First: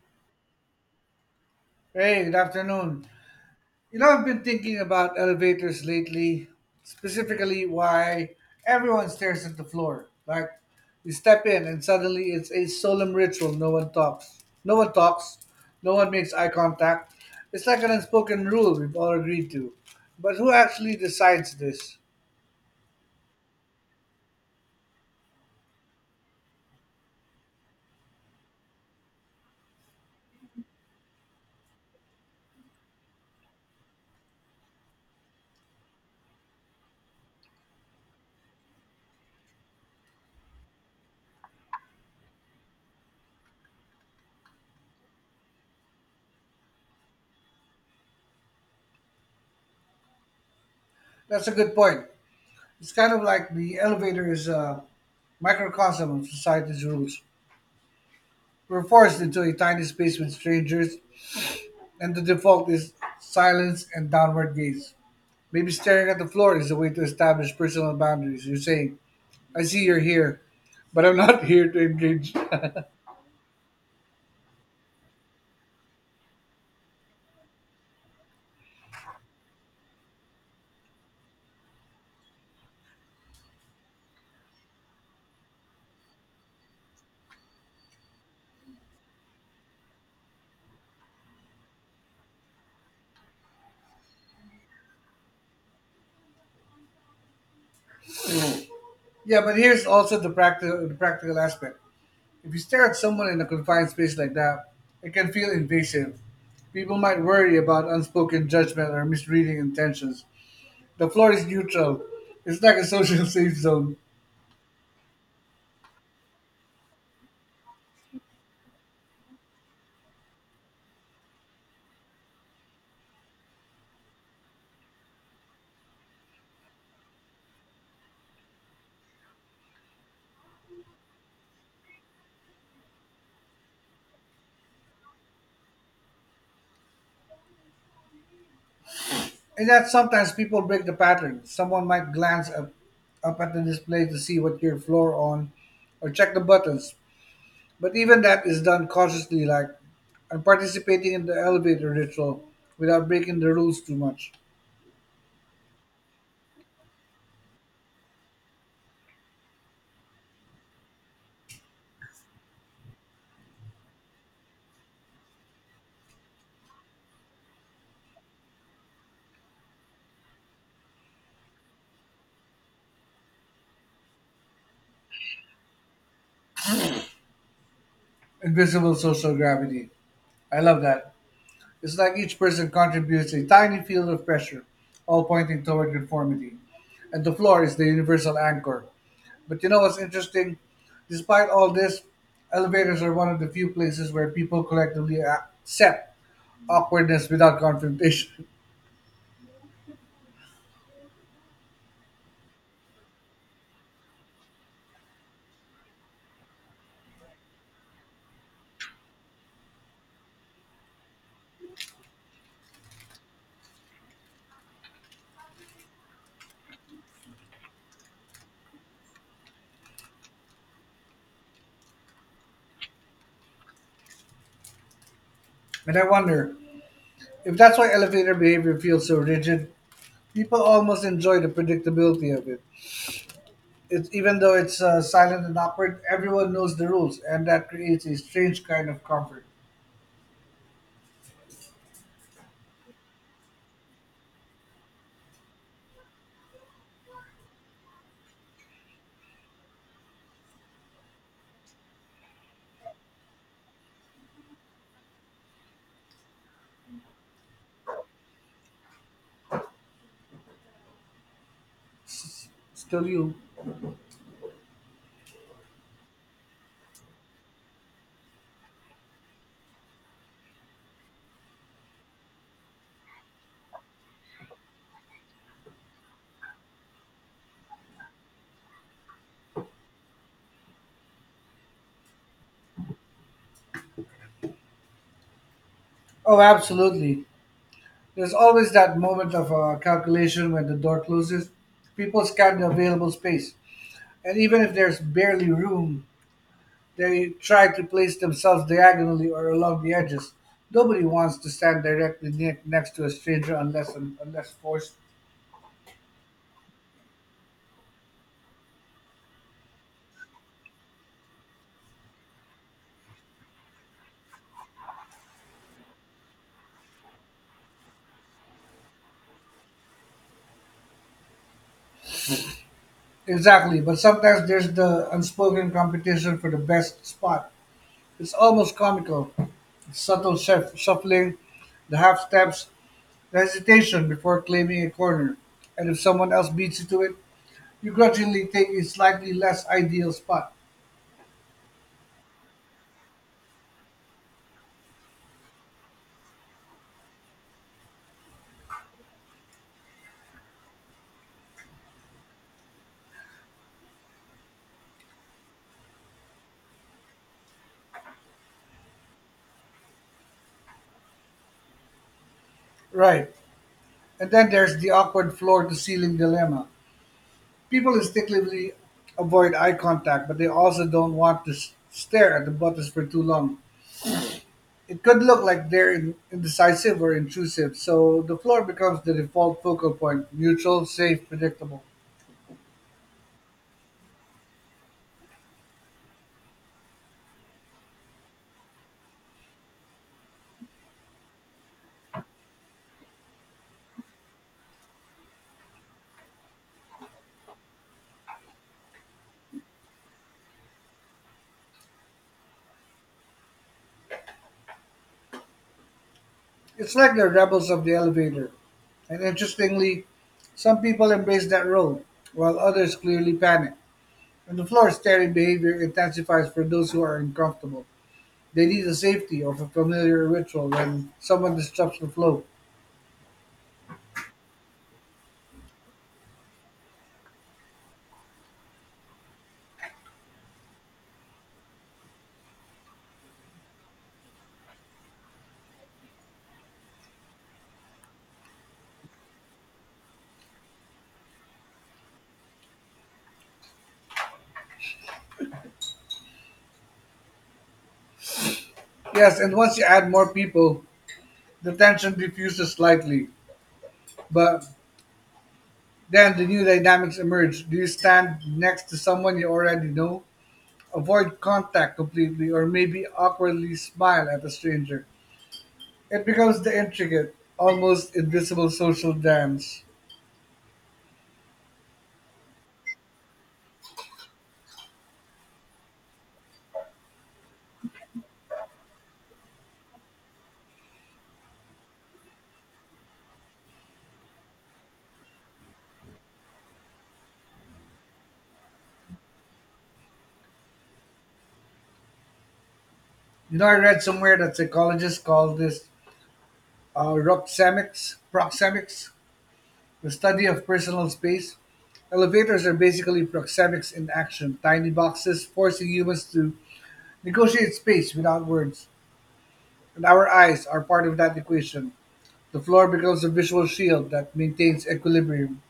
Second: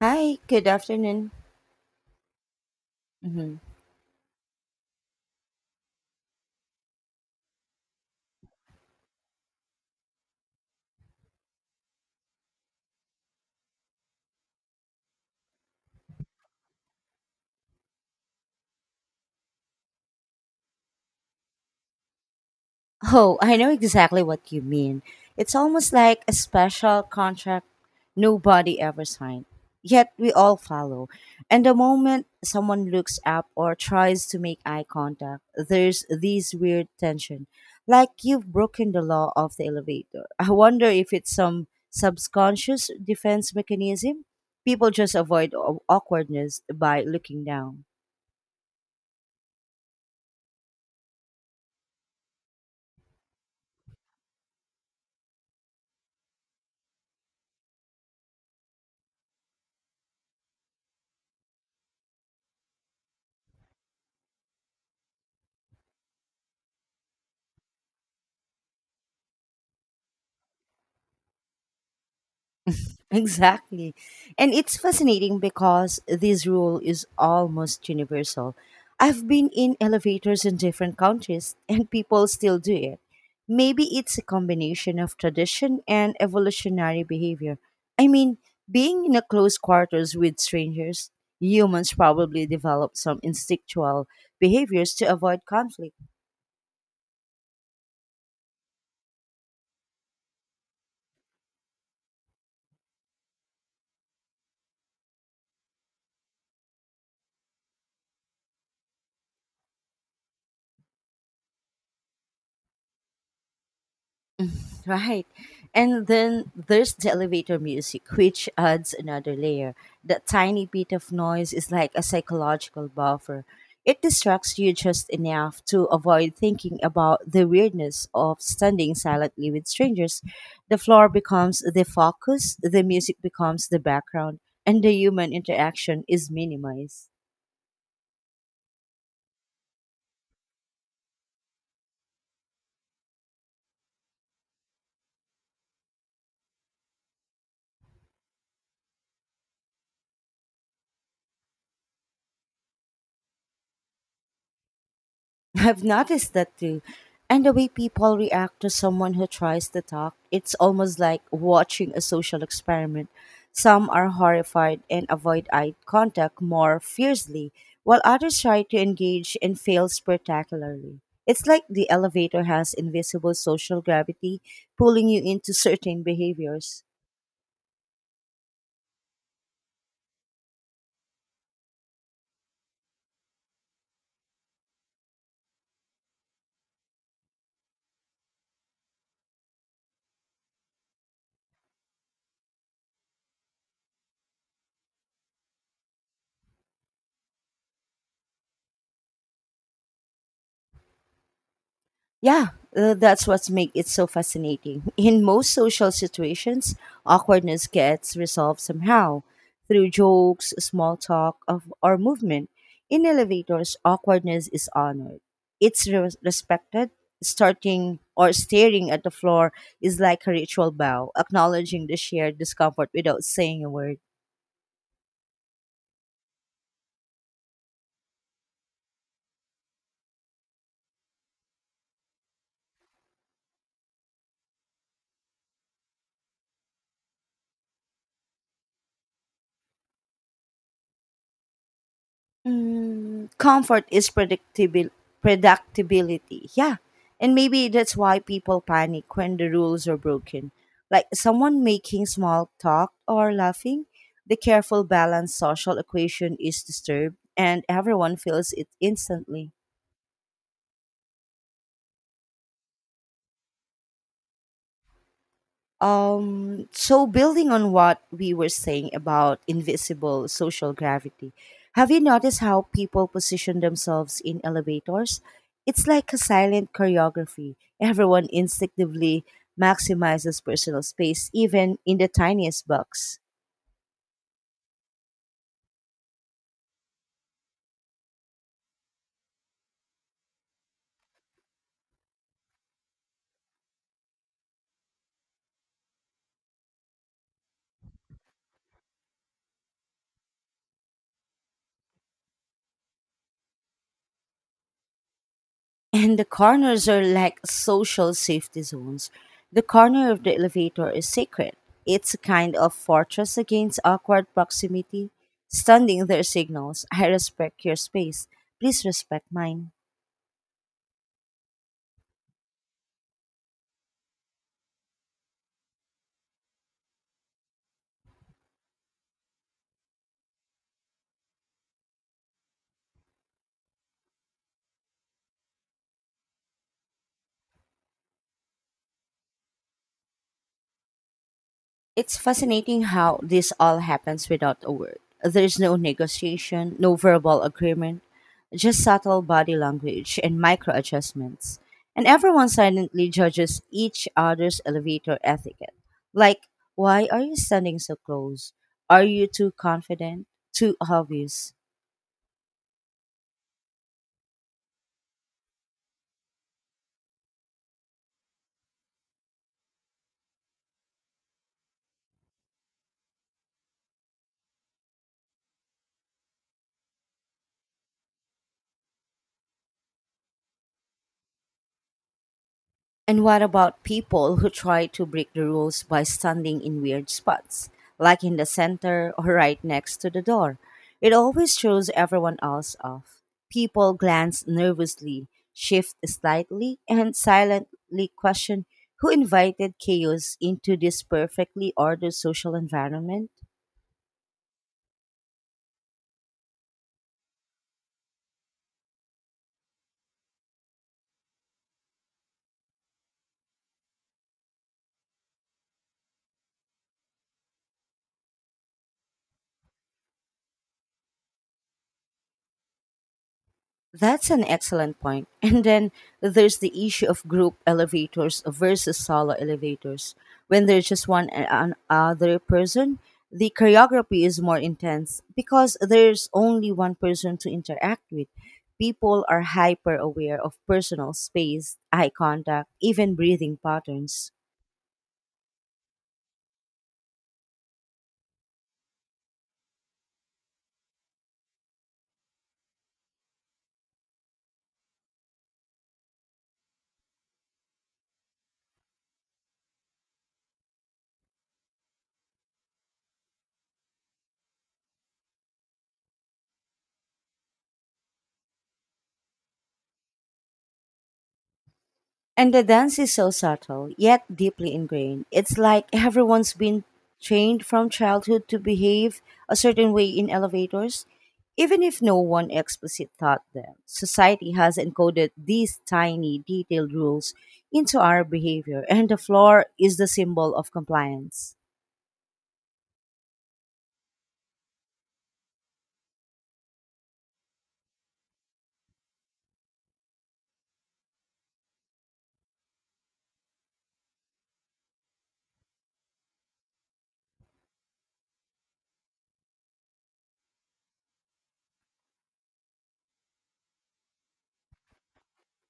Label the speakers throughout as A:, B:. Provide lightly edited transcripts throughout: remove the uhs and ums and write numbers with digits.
A: Hi, good afternoon.
B: Hey, good afternoon.
A: hmm
B: You know, I've been thinking about elevators lately, specifically why everyone stares at the floor. Like, you step in and suddenly it's a solemn ritual. No one talks. No one talks. No one makes eye contact. It's like an unspoken rule we've all agreed to. But who actually decides this?
A: Oh, I know exactly what you mean. It's almost like a special contract nobody ever signed, yet we all follow. And the moment someone looks up or tries to make eye contact, there's this weird tension, like you've broken the law of the elevator. I wonder if it's some subconscious defense mechanism. People just avoid awkwardness by looking down.
B: That's a good point. It's kind of like the elevator is a microcosm of society's rules. We're forced into a tiny space with strangers and the default is silence and downward gaze. Maybe staring at the floor is a way to establish personal boundaries. You're saying, I see you're here, but I'm not here to engage.
A: Exactly. And it's fascinating because this rule is almost universal. I've been in elevators in different countries and people still do it. Maybe it's a combination of tradition and evolutionary behavior. I mean, being in a close quarters with strangers, humans probably develop some instinctual behaviors to avoid conflict.
B: Yeah, but here's also the practical aspect. If you stare at someone in a confined space like that, it can feel invasive. People might worry about unspoken judgment or misreading intentions. The floor is neutral. It's like a social safe zone.
A: Right. And then there's the elevator music, which adds another layer. That tiny bit of noise is like a psychological buffer. It distracts you just enough to avoid thinking about the weirdness of standing silently with strangers. The floor becomes the focus, the music becomes the background, and the human interaction is minimized.
B: In that sometimes people break the pattern. Someone might glance up at the display to see what you floor on or check the buttons. But even that is done cautiously, like I'm participating in the elevator ritual without breaking the rules too much.
A: I've noticed that too. And the way people react to someone who tries to talk, it's almost like watching a social experiment. Some are horrified and avoid eye contact more fiercely, while others try to engage and fail spectacularly. It's like the elevator has invisible social gravity pulling you into certain behaviors.
B: Invisible social gravity. I love that. It's like each person contributes a tiny field of pressure, all pointing toward conformity. And the floor is the universal anchor. But you know what's interesting? Despite all this, elevators are one of the few places where people collectively accept awkwardness without confrontation.
A: Yeah, that's what's make it so fascinating. In most social situations, awkwardness gets resolved somehow through jokes, small talk, of, or movement. In elevators, awkwardness is honored. It's respected. Starting or staring at the floor is like a ritual bow, acknowledging the shared discomfort without saying a word.
B: And I wonder if that's why elevator behavior feels so rigid. People almost enjoy the predictability of it. It's even though it's silent and awkward, everyone knows the rules, and that creates a strange kind of comfort.
A: Mm, comfort is predictability. Yeah. And maybe that's why people panic when the rules are broken. Like someone making small talk or laughing, the careful balanced social equation is disturbed and everyone feels it instantly.
B: Still, you.
A: So building on what we were saying about invisible social gravity, have you noticed how people position themselves in elevators? It's like a silent choreography. Everyone instinctively maximizes personal space, even in the tiniest box.
B: Oh, absolutely. There's always that moment of calculation when the door closes. People scan the available space, and even if there's barely room, they try to place themselves diagonally or along the edges. Nobody wants to stand directly next to a stranger unless forced.
A: And the corners are like social safety zones. The corner of the elevator is sacred. It's a kind of fortress against awkward proximity. Standing there signals, I respect your space. Please respect mine.
B: Exactly, but sometimes there's the unspoken competition for the best spot. It's almost comical. Subtle shuffling, the half steps, the hesitation before claiming a corner, and if someone else beats you to it, you grudgingly take a slightly less ideal spot.
A: It's fascinating how this all happens without a word. There is no negotiation, no verbal agreement, just subtle body language and micro adjustments. And everyone silently judges each other's elevator etiquette. Like, why are you standing so close? Are you too confident? Too obvious?
B: Right. And then there's the awkward floor to ceiling dilemma. People instinctively avoid eye contact, but they also don't want to stare at the buttons for too long. It could look like they're indecisive or intrusive, so the floor becomes the default focal point neutral, safe, predictable.
A: And what about people who try to break the rules by standing in weird spots, like in the center or right next to the door? It always throws everyone else off. People glance nervously, shift slightly, and silently question who invited chaos into this perfectly ordered social environment?
B: It's like the rebels of the elevator. And interestingly, some people embrace that role, while others clearly panic. And the floor staring behavior intensifies for those who are uncomfortable. They need the safety of a familiar ritual when someone disrupts the flow.
A: That's an excellent point. And then there's the issue of group elevators versus solo elevators. When there's just one an other person, the choreography is more intense because there's only one person to interact with. People are hyper aware of personal space, eye contact, even breathing patterns.
B: Yes, and once you add more people, the tension diffuses slightly, but then the new dynamics emerge. Do you stand next to someone you already know? Avoid contact completely, or maybe awkwardly smile at a stranger. It becomes the intricate, almost invisible social dance.
A: And the dance is so subtle, yet deeply ingrained. It's like everyone's been trained from childhood to behave a certain way in elevators, even if no one explicit taught them. Society has encoded these tiny, detailed rules into our behavior, and the floor is the symbol of compliance.
B: You know, I read somewhere that psychologists call this proxemics. Proxemics. The study of personal space: elevators are basically proxemics in action, tiny boxes forcing humans to negotiate space without words. And our eyes are part of that equation. The floor becomes a visual shield that maintains equilibrium.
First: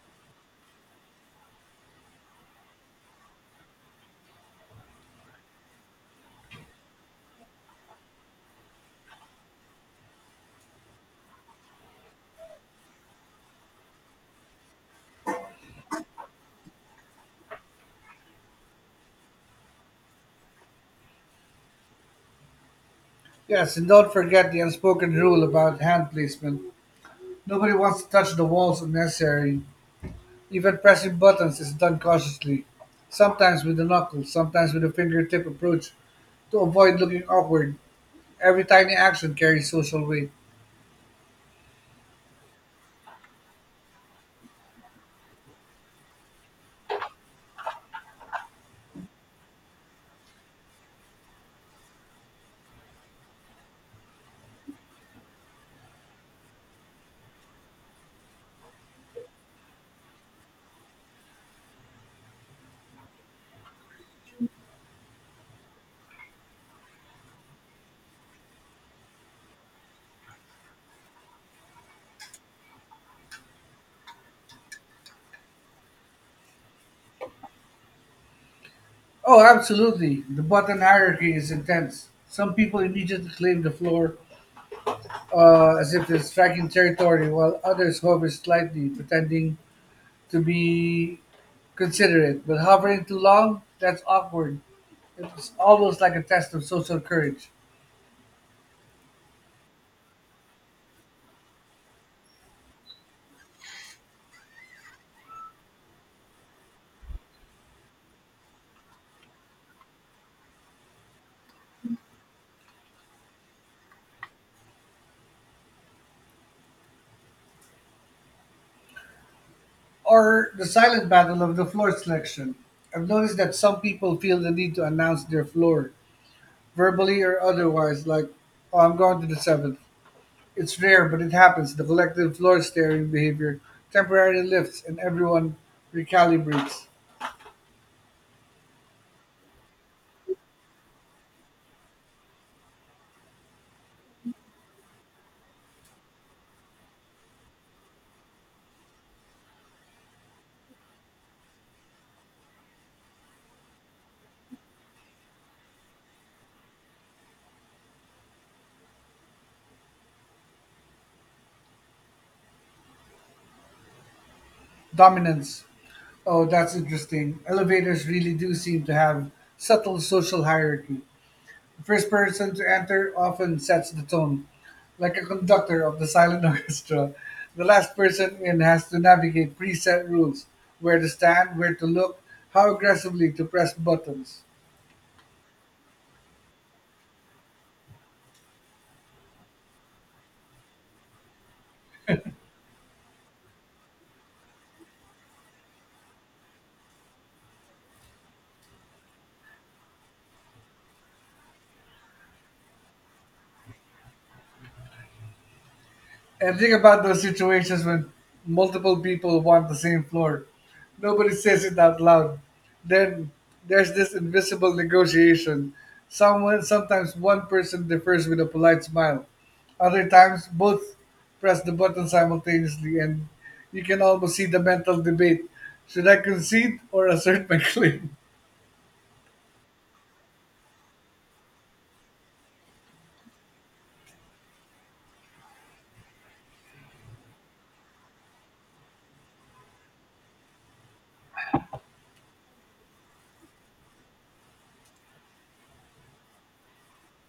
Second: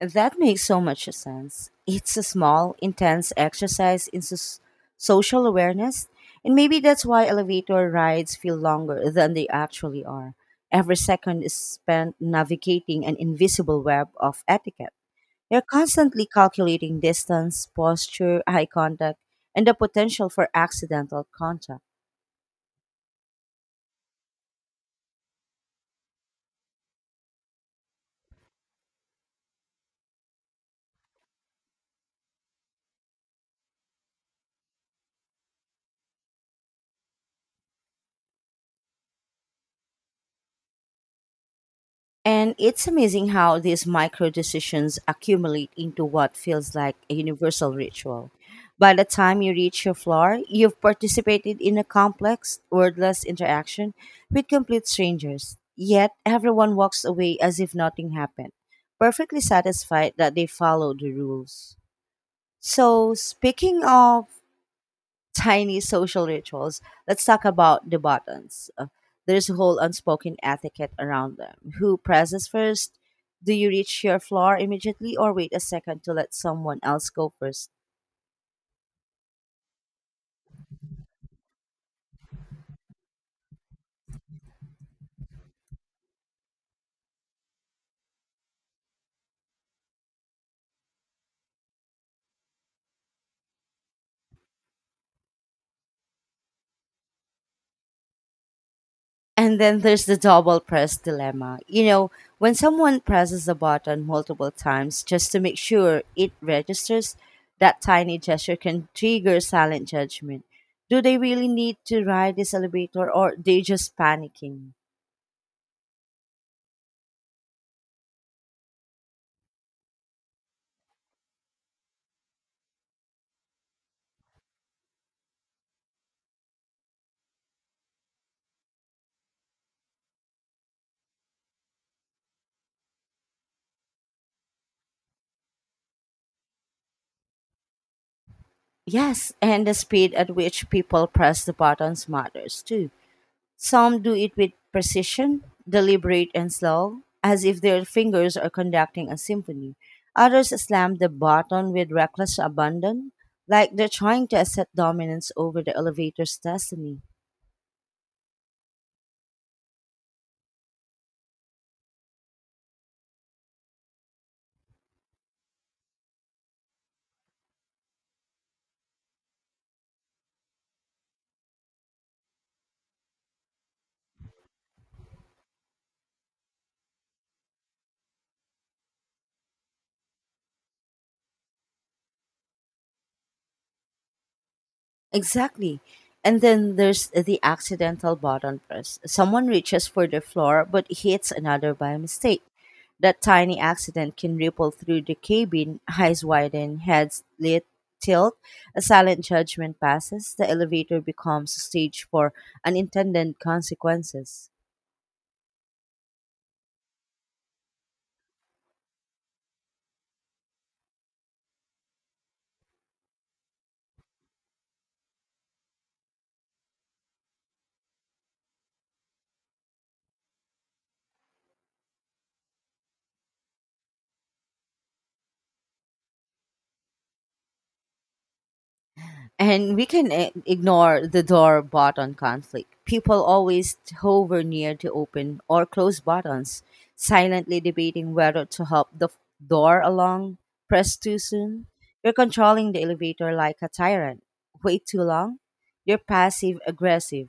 A: That makes so much sense. It's a small, intense exercise in social awareness, and maybe that's why elevator rides feel longer than they actually are. Every second is spent navigating an invisible web of etiquette. You're constantly calculating distance, posture, eye contact, and the potential for accidental contact.
B: Yes, and don't forget the unspoken rule about hand placement. Nobody wants to touch the walls unnecessarily. Even pressing buttons is done cautiously, sometimes with the knuckles, sometimes with a fingertip approach to avoid looking awkward. Every tiny action carries social weight.
A: And it's amazing how these micro decisions accumulate into what feels like a universal ritual. By the time you reach your floor, you've participated in a complex, wordless interaction with complete strangers. Yet everyone walks away as if nothing happened, perfectly satisfied that they followed the rules. So, speaking of tiny social rituals, let's talk about the buttons. There's a whole unspoken etiquette around them. Who presses first? Do you reach your floor immediately or wait a second to let someone else go first?
B: Oh, absolutely. The button hierarchy is intense. Some people immediately claim the floor as if they're striking territory, while others hover slightly, pretending to be considerate. But hovering too long, that's awkward. It's almost like a test of social courage.
A: And then there's the double press dilemma. You know when someone presses a button multiple times just to make sure it registers, that tiny gesture can trigger silent judgment. Do they really need to ride this elevator or they just panicking?
B: Or the silent battle of the floor selection. I've noticed that some people feel the need to announce their floor, verbally or otherwise, like, oh, I'm going to the seventh. It's rare, but it happens. The collective floor-staring behavior temporarily lifts, and everyone recalibrates.
A: Yes, and the speed at which people press the buttons matters too. Some do it with precision, deliberate and slow, as if their fingers are conducting a symphony. Others slam the button with reckless abandon, like they're trying to assert dominance over the elevator's destiny.
B: Dominance. Oh, that's interesting. Elevators really do seem to have subtle social hierarchy. The first person to enter often sets the tone, like a conductor of the silent orchestra. The last person in has to navigate preset rules: where to stand, where to look, how aggressively to press buttons.
A: Exactly. And then there's the accidental button press. Someone reaches for the floor but hits another by mistake. That tiny accident can ripple through the cabin, eyes widen, heads lit, tilt. A silent judgment passes. The elevator becomes a stage for unintended consequences.
B: And think about those situations when multiple people want the same floor. Nobody says it out loud. Then there's this invisible negotiation. Someone sometimes one person defers with a polite smile. Other times both press the button simultaneously and you can almost see the mental debate. Should I concede or assert my claim?
A: And we can ignore the door button conflict. People always hover near the open or close buttons, silently debating whether to help the door along, press too soon. You're controlling the elevator like a tyrant. Wait too long. You're passive aggressive.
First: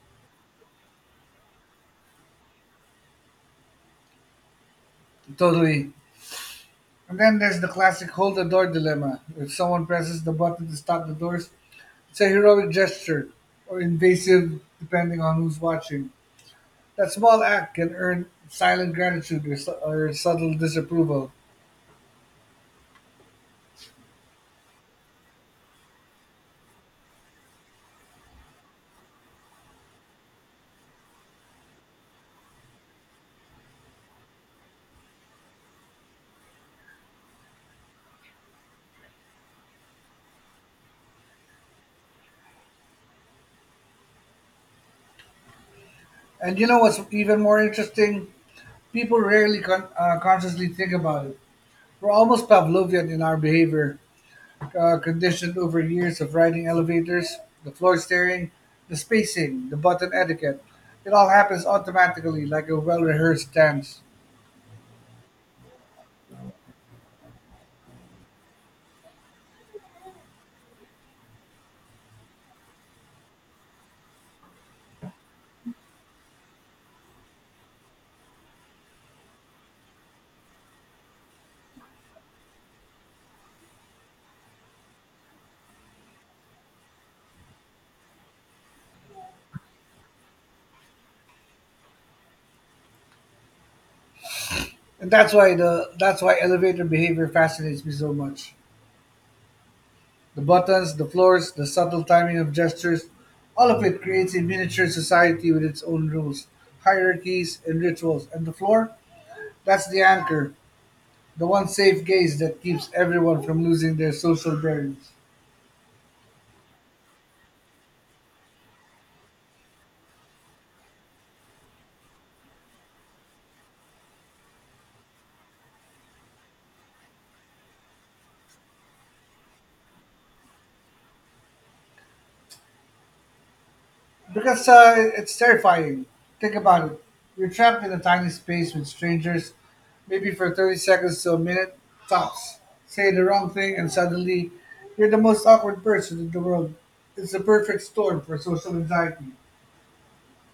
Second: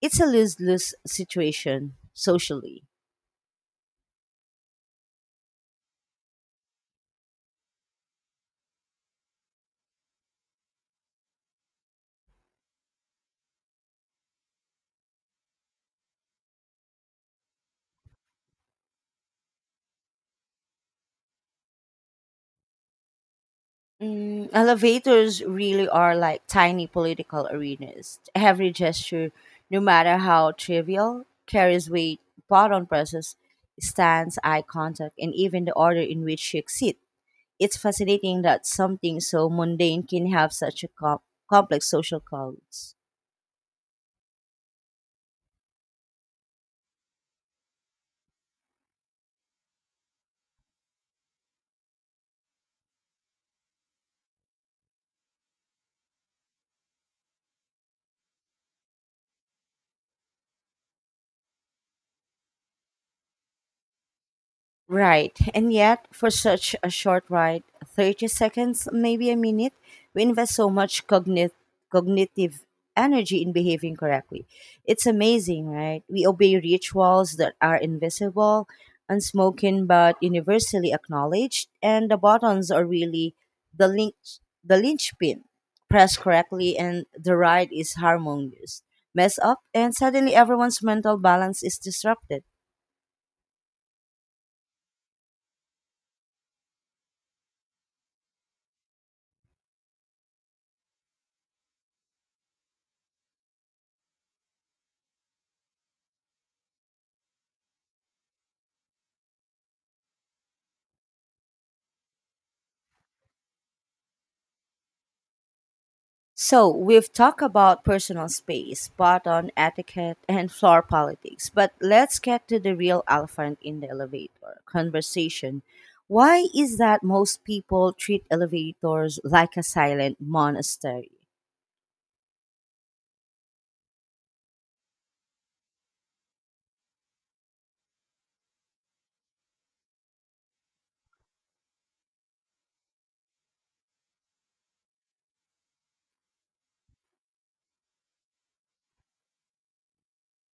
A: It's a lose lose situation socially.
B: Totally. And then there's the classic hold the door dilemma. If someone presses the button to stop the doors, it's a heroic gesture, or invasive depending on who's watching. That small act can earn silent gratitude or subtle disapproval.
A: Mm, elevators really are like tiny political arenas. Every gesture, no matter how trivial, carries weight, button presses, stance, eye contact, and even the order in which you exit. It's fascinating that something so mundane can have such a complex social codes.
B: And you know what's even more interesting? People rarely consciously think about it. We're almost Pavlovian in our behavior, conditioned over years of riding elevators, the floor staring, the spacing, the button etiquette. It all happens automatically, like a well-rehearsed dance.
A: Right, and yet for such a short ride, 30 seconds, maybe a minute, we invest so much cognitive energy in behaving correctly. It's amazing, right? We obey rituals that are invisible, unspoken but universally acknowledged, and the buttons are really the link the linchpin. Press correctly and the ride is harmonious. Mess up and suddenly everyone's mental balance is disrupted.
B: And that's why elevator behavior fascinates me so much. The buttons, the floors, the subtle timing of gestures, all of it creates a miniature society with its own rules, hierarchies, and rituals. And the floor? That's the anchor, the one safe gaze that keeps everyone from losing their social bearings.
A: So, we've talked about personal space, button etiquette, and floor politics, but let's get to the real elephant in the elevator conversation. Why is that most people treat elevators like a silent monastery?
B: Because it's terrifying. Think about it. You're trapped in a tiny space with strangers, maybe for 30 seconds to a minute, tops. Say the wrong thing, and suddenly you're the most awkward person in the world. It's the perfect storm for social anxiety.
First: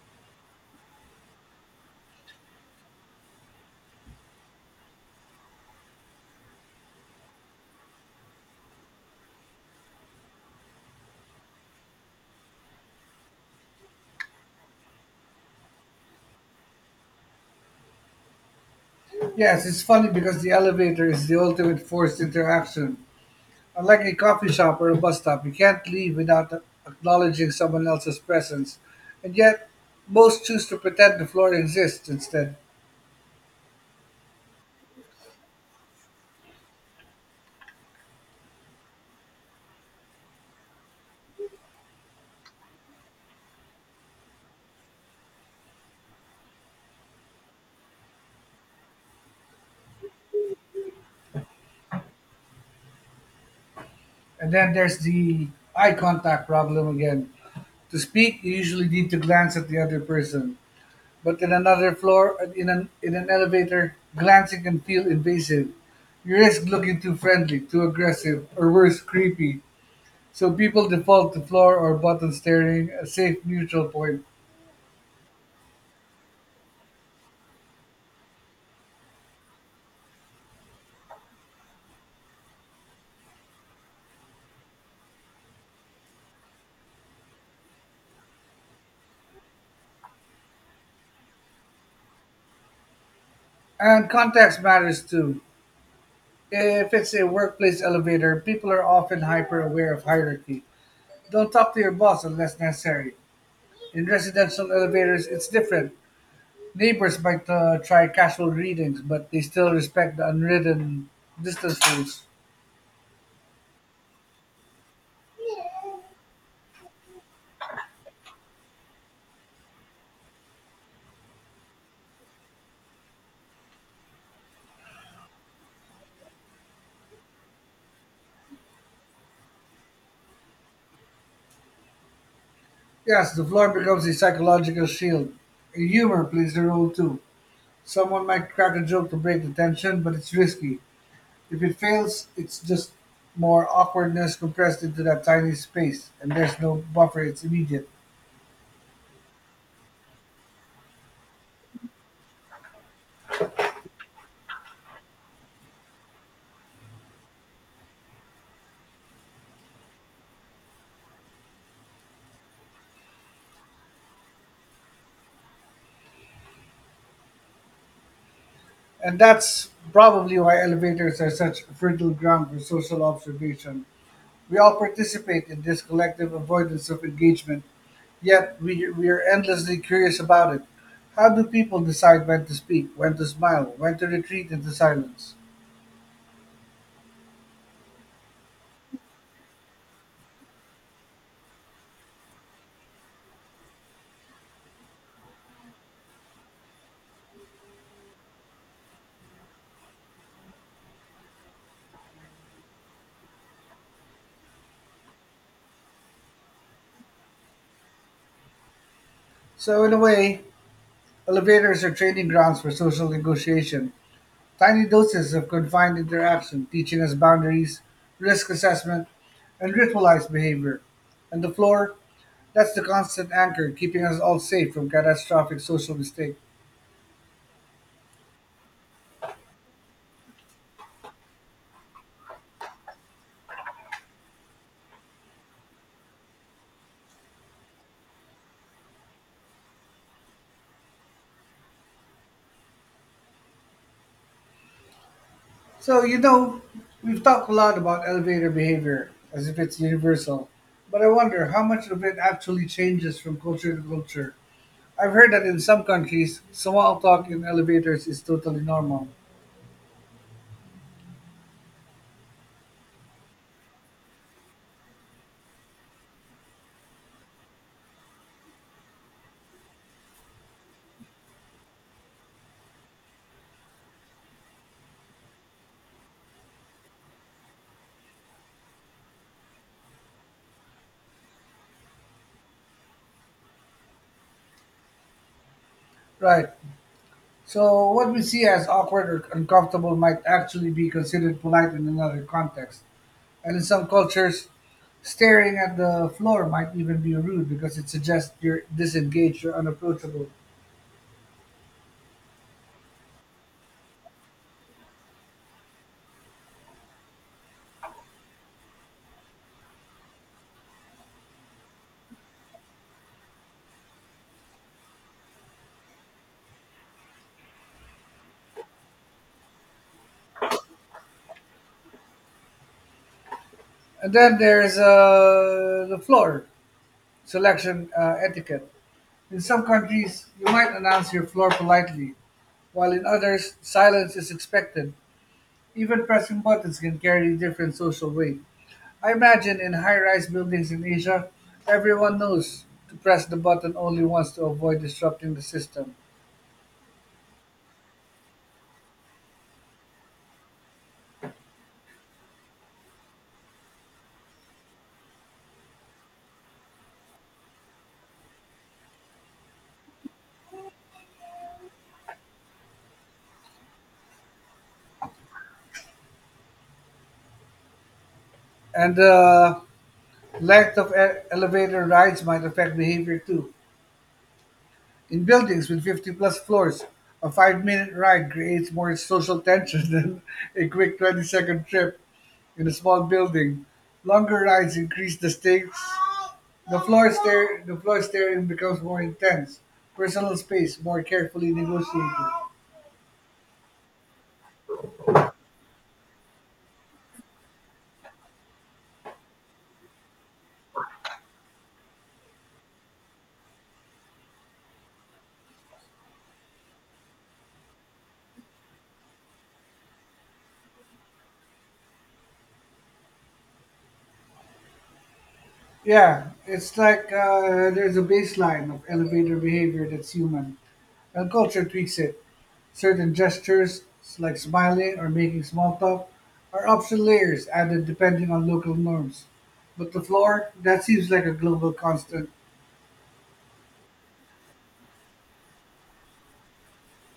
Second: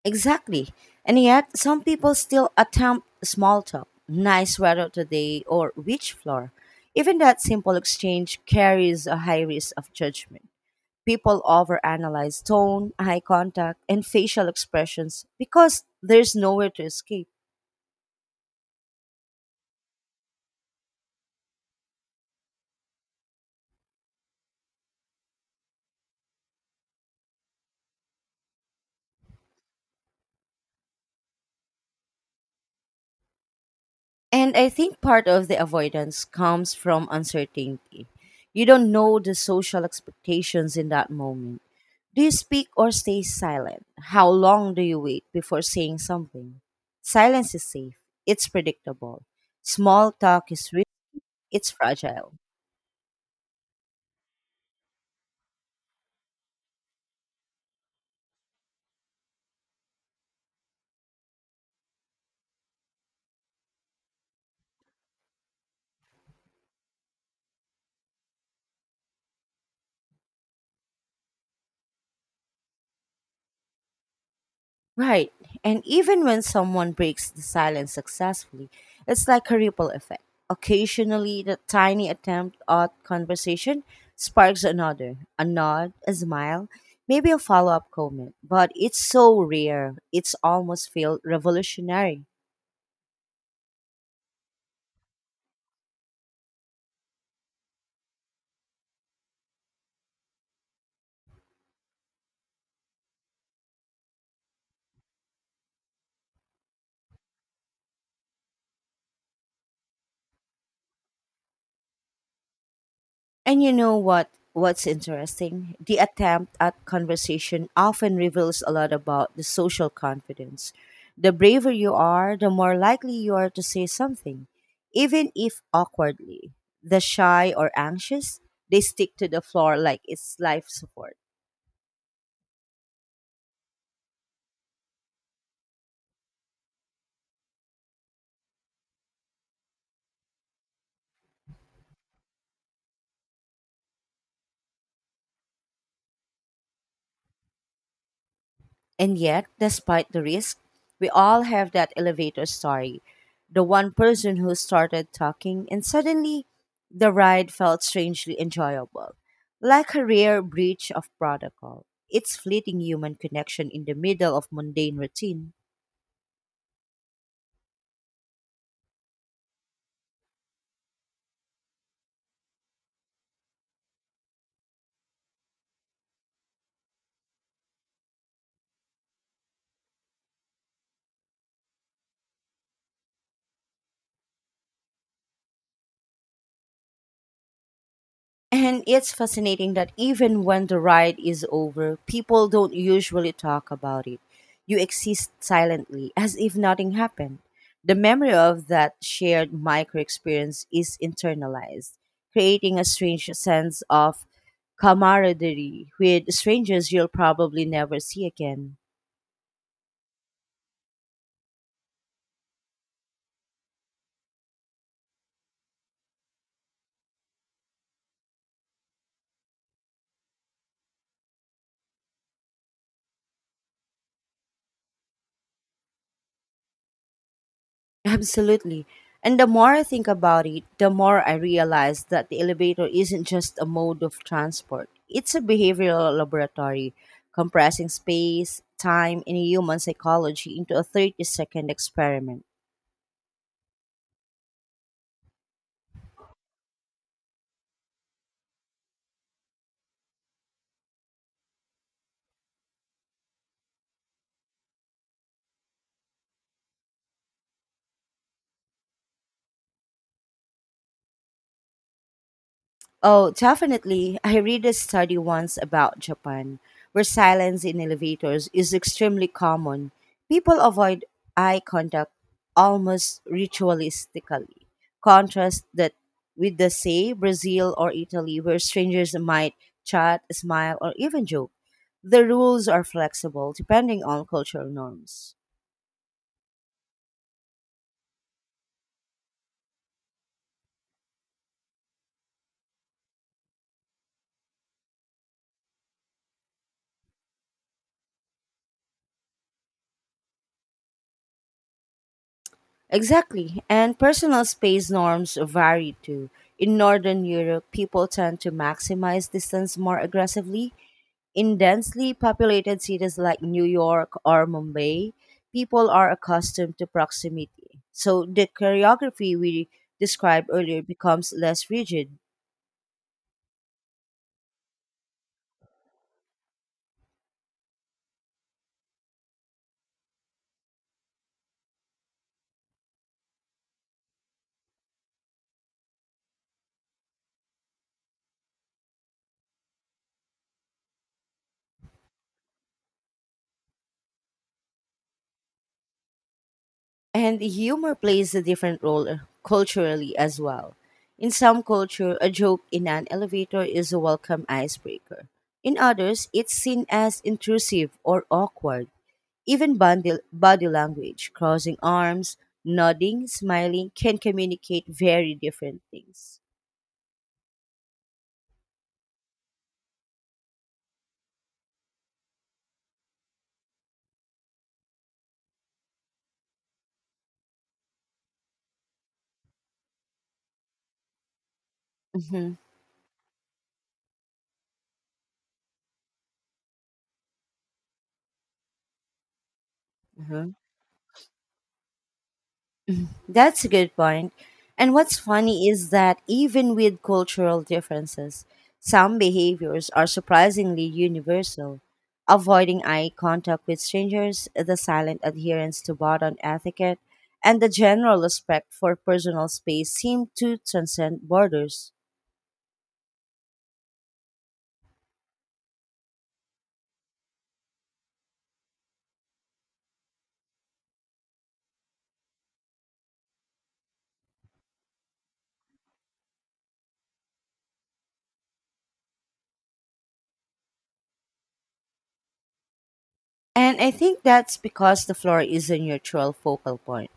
A: Exactly. And yet, some people still attempt small talk, nice weather today, or which floor. Even that simple exchange carries a high risk of judgment. People overanalyze tone, eye contact, and facial expressions because there's nowhere to escape.
B: Yes, it's funny because the elevator is the ultimate forced interaction. Unlike a coffee shop or a bus stop, you can't leave without acknowledging someone else's presence. And yet, most choose to pretend the floor exists instead.
A: And I think part of the avoidance comes from uncertainty. You don't know the social expectations in that moment. Do you speak or stay silent? How long do you wait before saying something? Silence is safe, it's predictable. Small talk is rich, it's fragile.
B: And then there's the eye contact problem again. To speak, you usually need to glance at the other person. But in another floor, in an elevator, glancing can feel invasive. You risk looking too friendly, too aggressive, or worse, creepy. So people default to floor or button steering, a safe neutral point.
A: Right. And even when someone breaks the silence successfully, it's like a ripple effect. Occasionally, the tiny attempt at conversation sparks another, a nod, a smile, maybe a follow up comment. But it's so rare, it's almost feel revolutionary.
B: And context matters too. If it's a workplace elevator, people are often hyper aware of hierarchy. Don't talk to your boss unless necessary. In residential elevators, it's different. Neighbors might try casual readings, but they still respect the unwritten distance rules.
A: And you know what? What's interesting? The attempt at conversation often reveals a lot about the social confidence. The braver you are, the more likely you are to say something, even if awkwardly. The shy or anxious, they stick to the floor like it's life support.
B: Yes, the floor becomes a psychological shield. Humor plays a role too. Someone might crack a joke to break the tension, but it's risky. If it fails, it's just more awkwardness compressed into that tiny space, and there's no buffer, it's immediate.
A: And yet, despite the risk, we all have that elevator story. The one person who started talking, and suddenly the ride felt strangely enjoyable, like a rare breach of protocol. It's fleeting human connection in the middle of mundane routine.
B: And that's probably why elevators are such fertile ground for social observation. We all participate in this collective avoidance of engagement, yet we are endlessly curious about it. How do people decide when to speak, when to smile, when to retreat into silence?
A: And it's fascinating that even when the ride is over, people don't usually talk about it. You exist silently, as if nothing happened. The memory of that shared micro experience is internalized, creating a strange sense of camaraderie with strangers you'll probably never see again.
B: So, in a way, elevators are training grounds for social negotiation. Tiny doses of confined interaction, teaching us boundaries, risk assessment, and ritualized behavior. And the floor, that's the constant anchor keeping us all safe from catastrophic social mistake.
A: Absolutely. And the more I think about it, the more I realize that the elevator isn't just a mode of transport. It's a behavioral laboratory, compressing space, time, and human psychology into a 30-second experiment.
B: So, you know, we've talked a lot about elevator behavior as if it's universal, but I wonder how much of it actually changes from culture to culture. I've heard that in some countries, small talk in elevators is totally normal.
A: Oh, definitely. I read a study once about Japan where silence in elevators is extremely common. People avoid eye contact almost ritualistically. Contrast that with the say Brazil or Italy where strangers might chat, smile or even joke. The rules are flexible depending on cultural norms.
B: Right. So, what we see as awkward or uncomfortable might actually be considered polite in another context. And in some cultures, staring at the floor might even be rude because it suggests you're disengaged or unapproachable.
A: Exactly. And personal space norms vary too. In Northern Europe, people tend to maximize distance more aggressively. In densely populated cities like New York or Mumbai, people are accustomed to proximity. So the choreography we described earlier becomes less rigid.
B: And then there's the floor selection etiquette. In some countries, you might announce your floor politely, while in others, silence is expected. Even pressing buttons can carry different social weight. I imagine in high rise buildings in Asia, everyone knows to press the button only once to avoid disrupting the system.
A: And humor plays a different role culturally as well. In some culture, a joke in an elevator is a welcome icebreaker. In others, it's seen as intrusive or awkward. Even body language, crossing arms, nodding, smiling can communicate very different things.
B: And the length of elevator rides might affect behavior too. In buildings with 50 plus floors, a 5-minute ride creates more social tension than a quick 20-second trip
A: Mhm,
B: in a small building. Longer rides increase the stakes. The floor staring becomes more intense, personal
A: mhm.
B: space more carefully negotiated.
A: That's a good point. And what's funny is that even with cultural differences, some behaviors are surprisingly universal. Avoiding eye contact with strangers, the silent adherence to button etiquette, and the general respect for personal space seem to transcend borders.
B: Yeah, it's like there's a baseline of elevator behavior that's human, and culture tweaks it. Certain gestures, like smiling or making small talk, are optional layers added depending on local norms. But the floor, that seems like a global constant.
A: And I think that's because the floor is a neutral focal point.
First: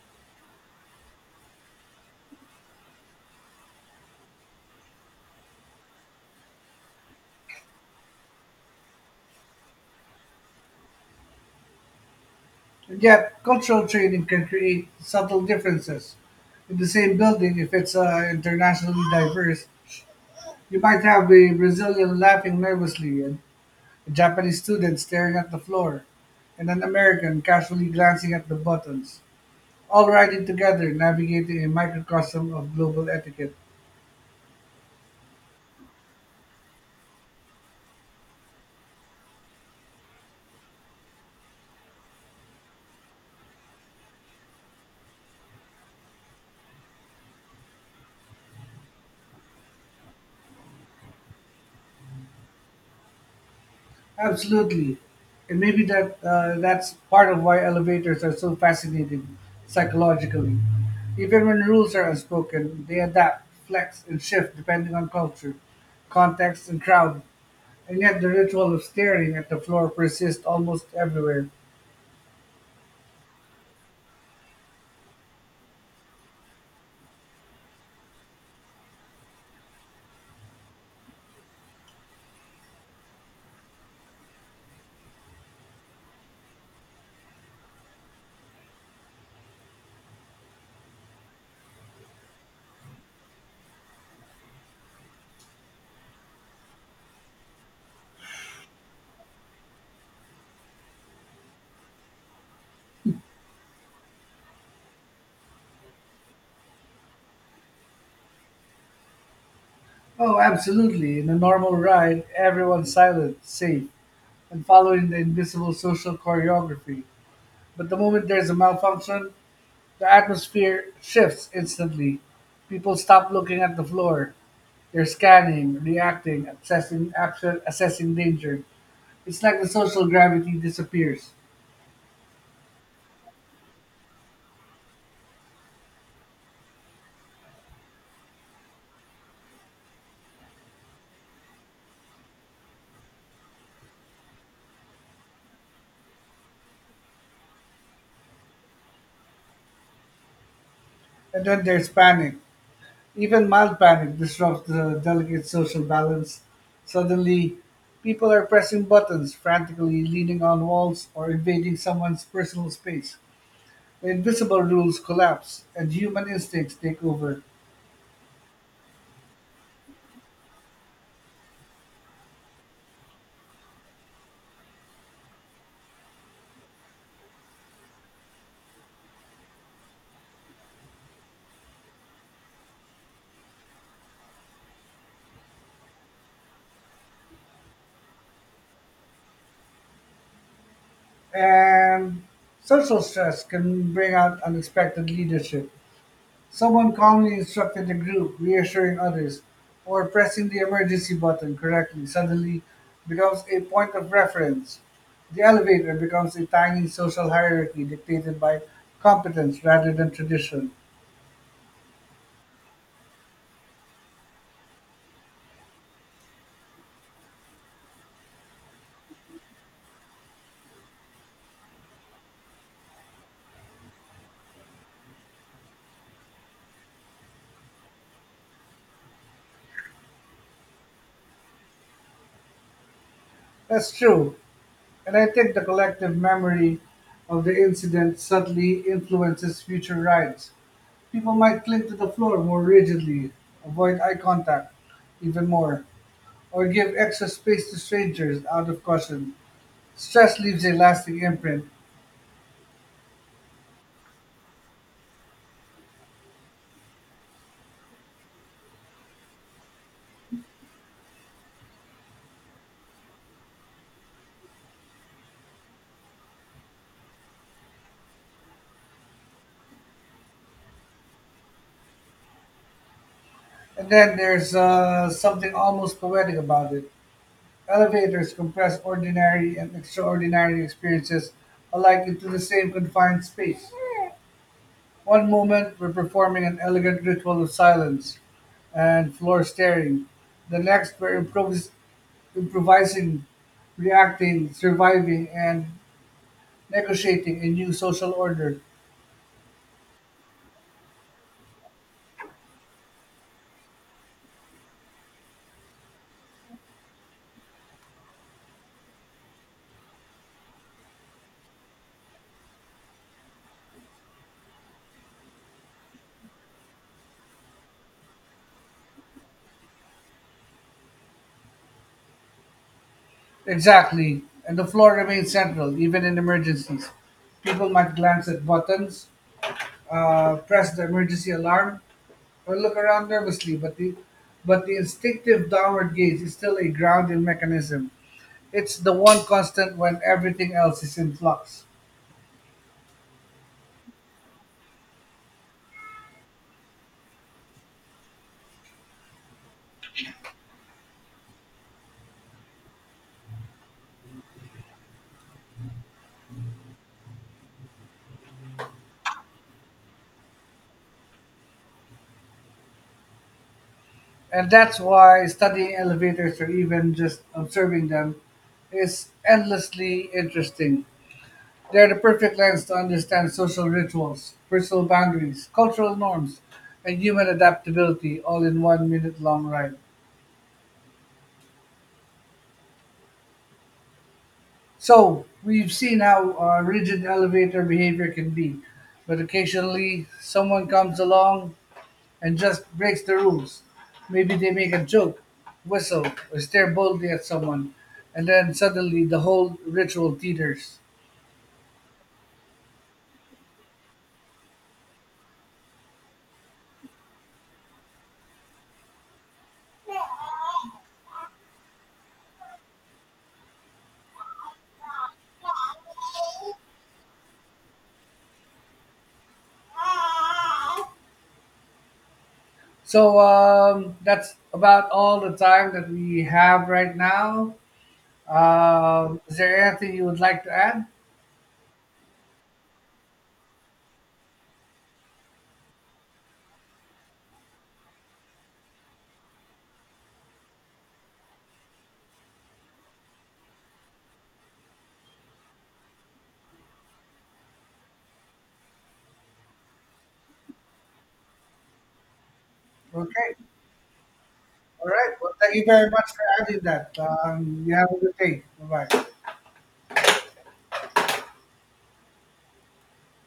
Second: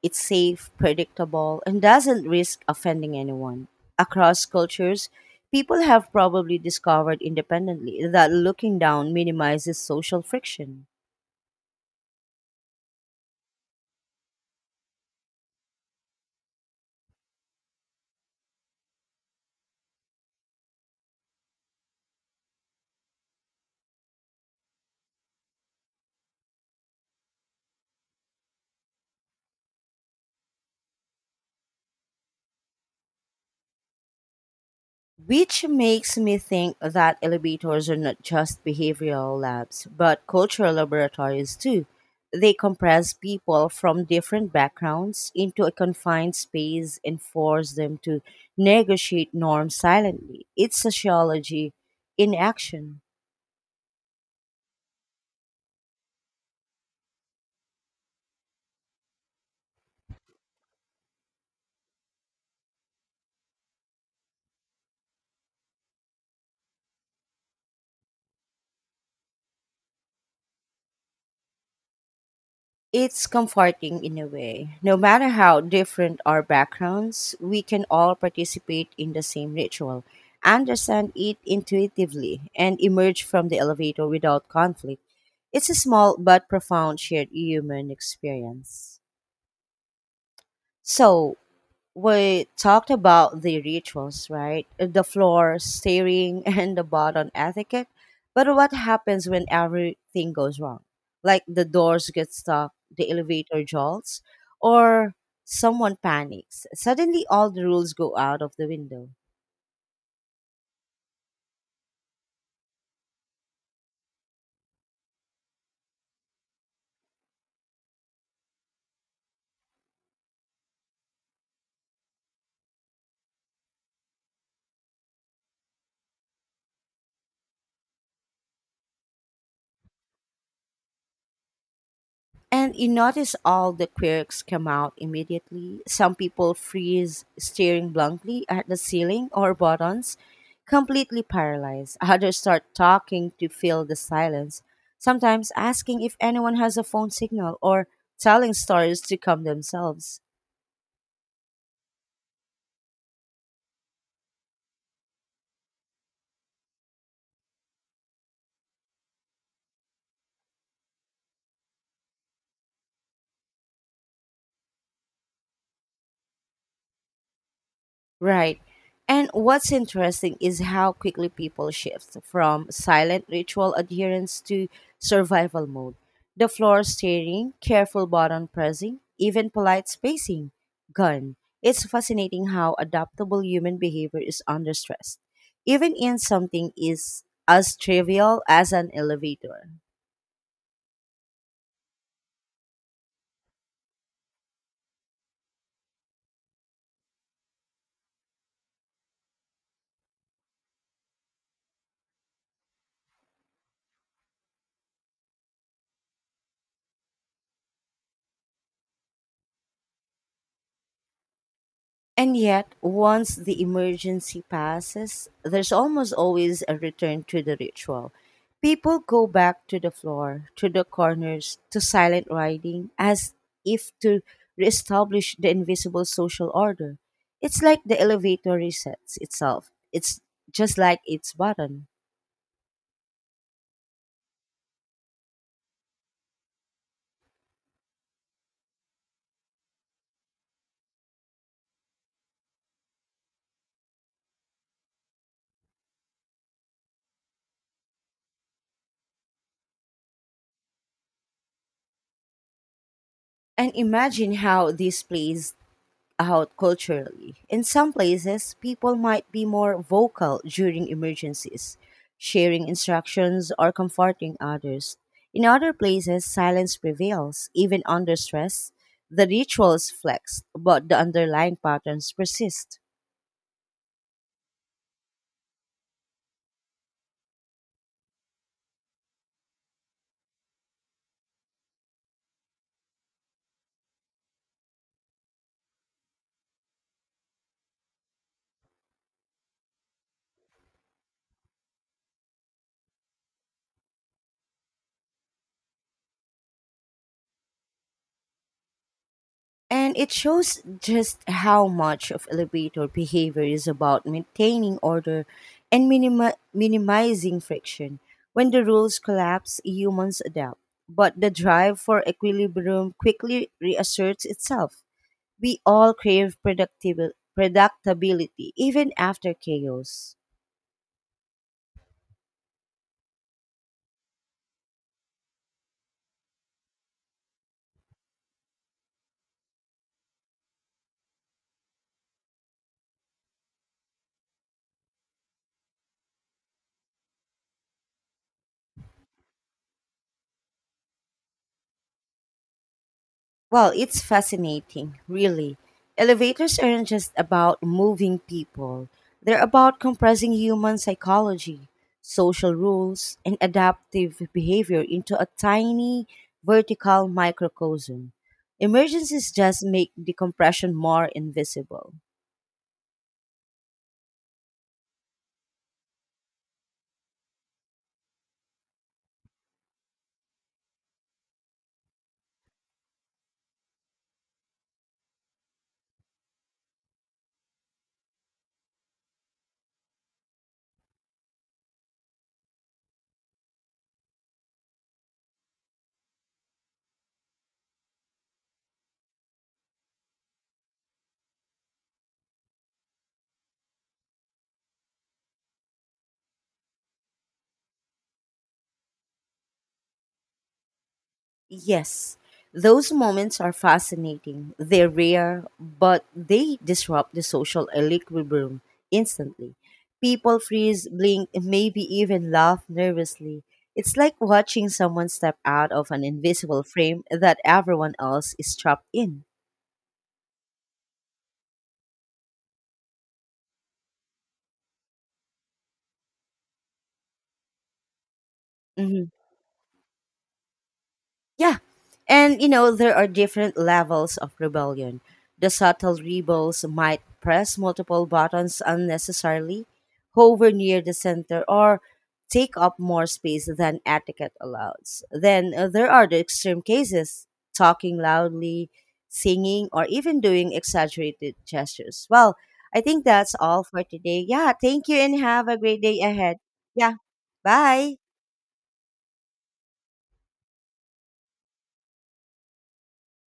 A: It's safe, predictable, and doesn't risk offending anyone. Across cultures, people have probably discovered independently that looking down minimizes social friction.
B: And yet, cultural training can create subtle differences. In the same building, if it's internationally diverse, you might have a Brazilian laughing nervously, and a Japanese student staring at the floor, and an American casually glancing at the buttons, all riding together, navigating a microcosm of global etiquette.
A: Which makes me think that elevators are not just behavioral labs, but cultural laboratories too. They compress people from different backgrounds into a confined space and force them to negotiate norms silently. It's sociology in action.
B: Absolutely. And maybe that's part of why elevators are so fascinating psychologically. Even when rules are unspoken, they adapt, flex, and shift depending on culture, context, and crowd. And yet the ritual of staring at the floor persists almost everywhere.
A: It's comforting in a way. No matter how different our backgrounds, we can all participate in the same ritual, understand it intuitively, and emerge from the elevator without conflict. It's a small but profound shared human experience. So, we talked about the rituals, right? The floor steering and the bottom etiquette. But what happens when everything goes wrong? Like the doors get stuck, the elevator jolts, or someone panics. Suddenly all the rules go out of the window.
B: Oh, absolutely. In a normal ride, everyone's silent, safe, and following the invisible social choreography. But the moment there's a malfunction, the atmosphere shifts instantly. People stop looking at the floor. They're scanning, reacting, assessing danger. It's like the social gravity disappears.
A: And you notice all the quirks come out immediately. Some people freeze, staring blankly at the ceiling or buttons, completely paralyzed. Others start talking to fill the silence, sometimes asking if anyone has a phone signal or telling stories to calm themselves.
B: And then there's panic. Even mild panic disrupts the delicate social balance. Suddenly, people are pressing buttons, frantically leaning on walls, or invading someone's personal space. The invisible rules collapse, and human instincts take over.
A: Right. And what's interesting is how quickly people shift from silent ritual adherence to survival mode. The floor steering, careful button pressing, even polite spacing, gone. It's fascinating how adaptable human behavior is under stress, even in something is as trivial as an elevator.
B: And social stress can bring out unexpected leadership. Someone calmly instructed the group, reassuring others, or pressing the emergency button correctly suddenly becomes a point of reference. The elevator becomes a tiny social hierarchy dictated by competence rather than tradition.
A: And yet, once the emergency passes, there's almost always a return to the ritual. People go back to the floor, to the corners, to silent writing, as if to reestablish the invisible social order. It's like the elevator resets itself. It's just like its button.
B: That's true, and I think the collective memory of the incident subtly influences future rides. People might cling to the floor more rigidly, avoid eye contact even more, or give extra space to strangers out of caution. Stress leaves a lasting imprint,
A: And imagine how this plays out culturally. In some places, people might be more vocal during emergencies, sharing instructions or comforting others. In other places, silence prevails, even under stress. The rituals flex, but the underlying patterns persist.
B: and then there's something almost poetic about it. Elevators compress ordinary and extraordinary experiences alike into the same confined space. One moment, we're performing an elegant ritual of silence and floor staring. The next, we're improvising, reacting, surviving, and negotiating a new social order.
A: And it shows just how much of elevator behavior is about maintaining order and minimizing friction. When the rules collapse, humans adapt, but the drive for equilibrium quickly reasserts itself. We all crave predictability, even after chaos.
B: Exactly, and the floor remains central even in emergencies. People might glance at buttons, press the emergency alarm, or look around nervously, but the instinctive downward gaze is still a grounding mechanism. It's the one constant when everything else is in flux.
A: Well, it's fascinating, really. Elevators aren't just about moving people, they're about compressing human psychology, social rules, and adaptive behavior into a tiny vertical microcosm. Emergencies just make the compression more invisible.
B: And that's why studying elevators or even just observing them is endlessly interesting. They are the perfect lens to understand social rituals, personal boundaries, cultural norms, and human adaptability all in 1-minute long ride. So, we've seen how rigid elevator behavior can be, but occasionally someone comes along and just breaks the rules. Maybe they make a joke, whistle, or stare boldly at someone, and then suddenly the whole ritual teeters.
A: Yes, those moments are fascinating. They're rare, but they disrupt the social equilibrium instantly. People freeze, blink, and maybe even laugh nervously. It's like watching someone step out of an invisible frame that everyone else is trapped in.
B: So, that's about all the time that we have right now.
A: Mm-hmm.
B: Is there anything you would like to add?
A: Yeah. And you know, there are different levels of rebellion. The subtle rebels might press multiple buttons unnecessarily, hover near the center, or take up more space than etiquette allows. Then there are the extreme cases talking loudly, singing, or even doing exaggerated gestures. Well, I think that's
B: Okay.
A: all for today. Yeah,
B: All
A: thank you
B: right.
A: and
B: Well,
A: have
B: thank
A: a
B: you
A: great
B: very
A: day
B: much for
A: ahead.
B: adding
A: Yeah,
B: that. You have
A: bye.
B: a good day. Bye bye.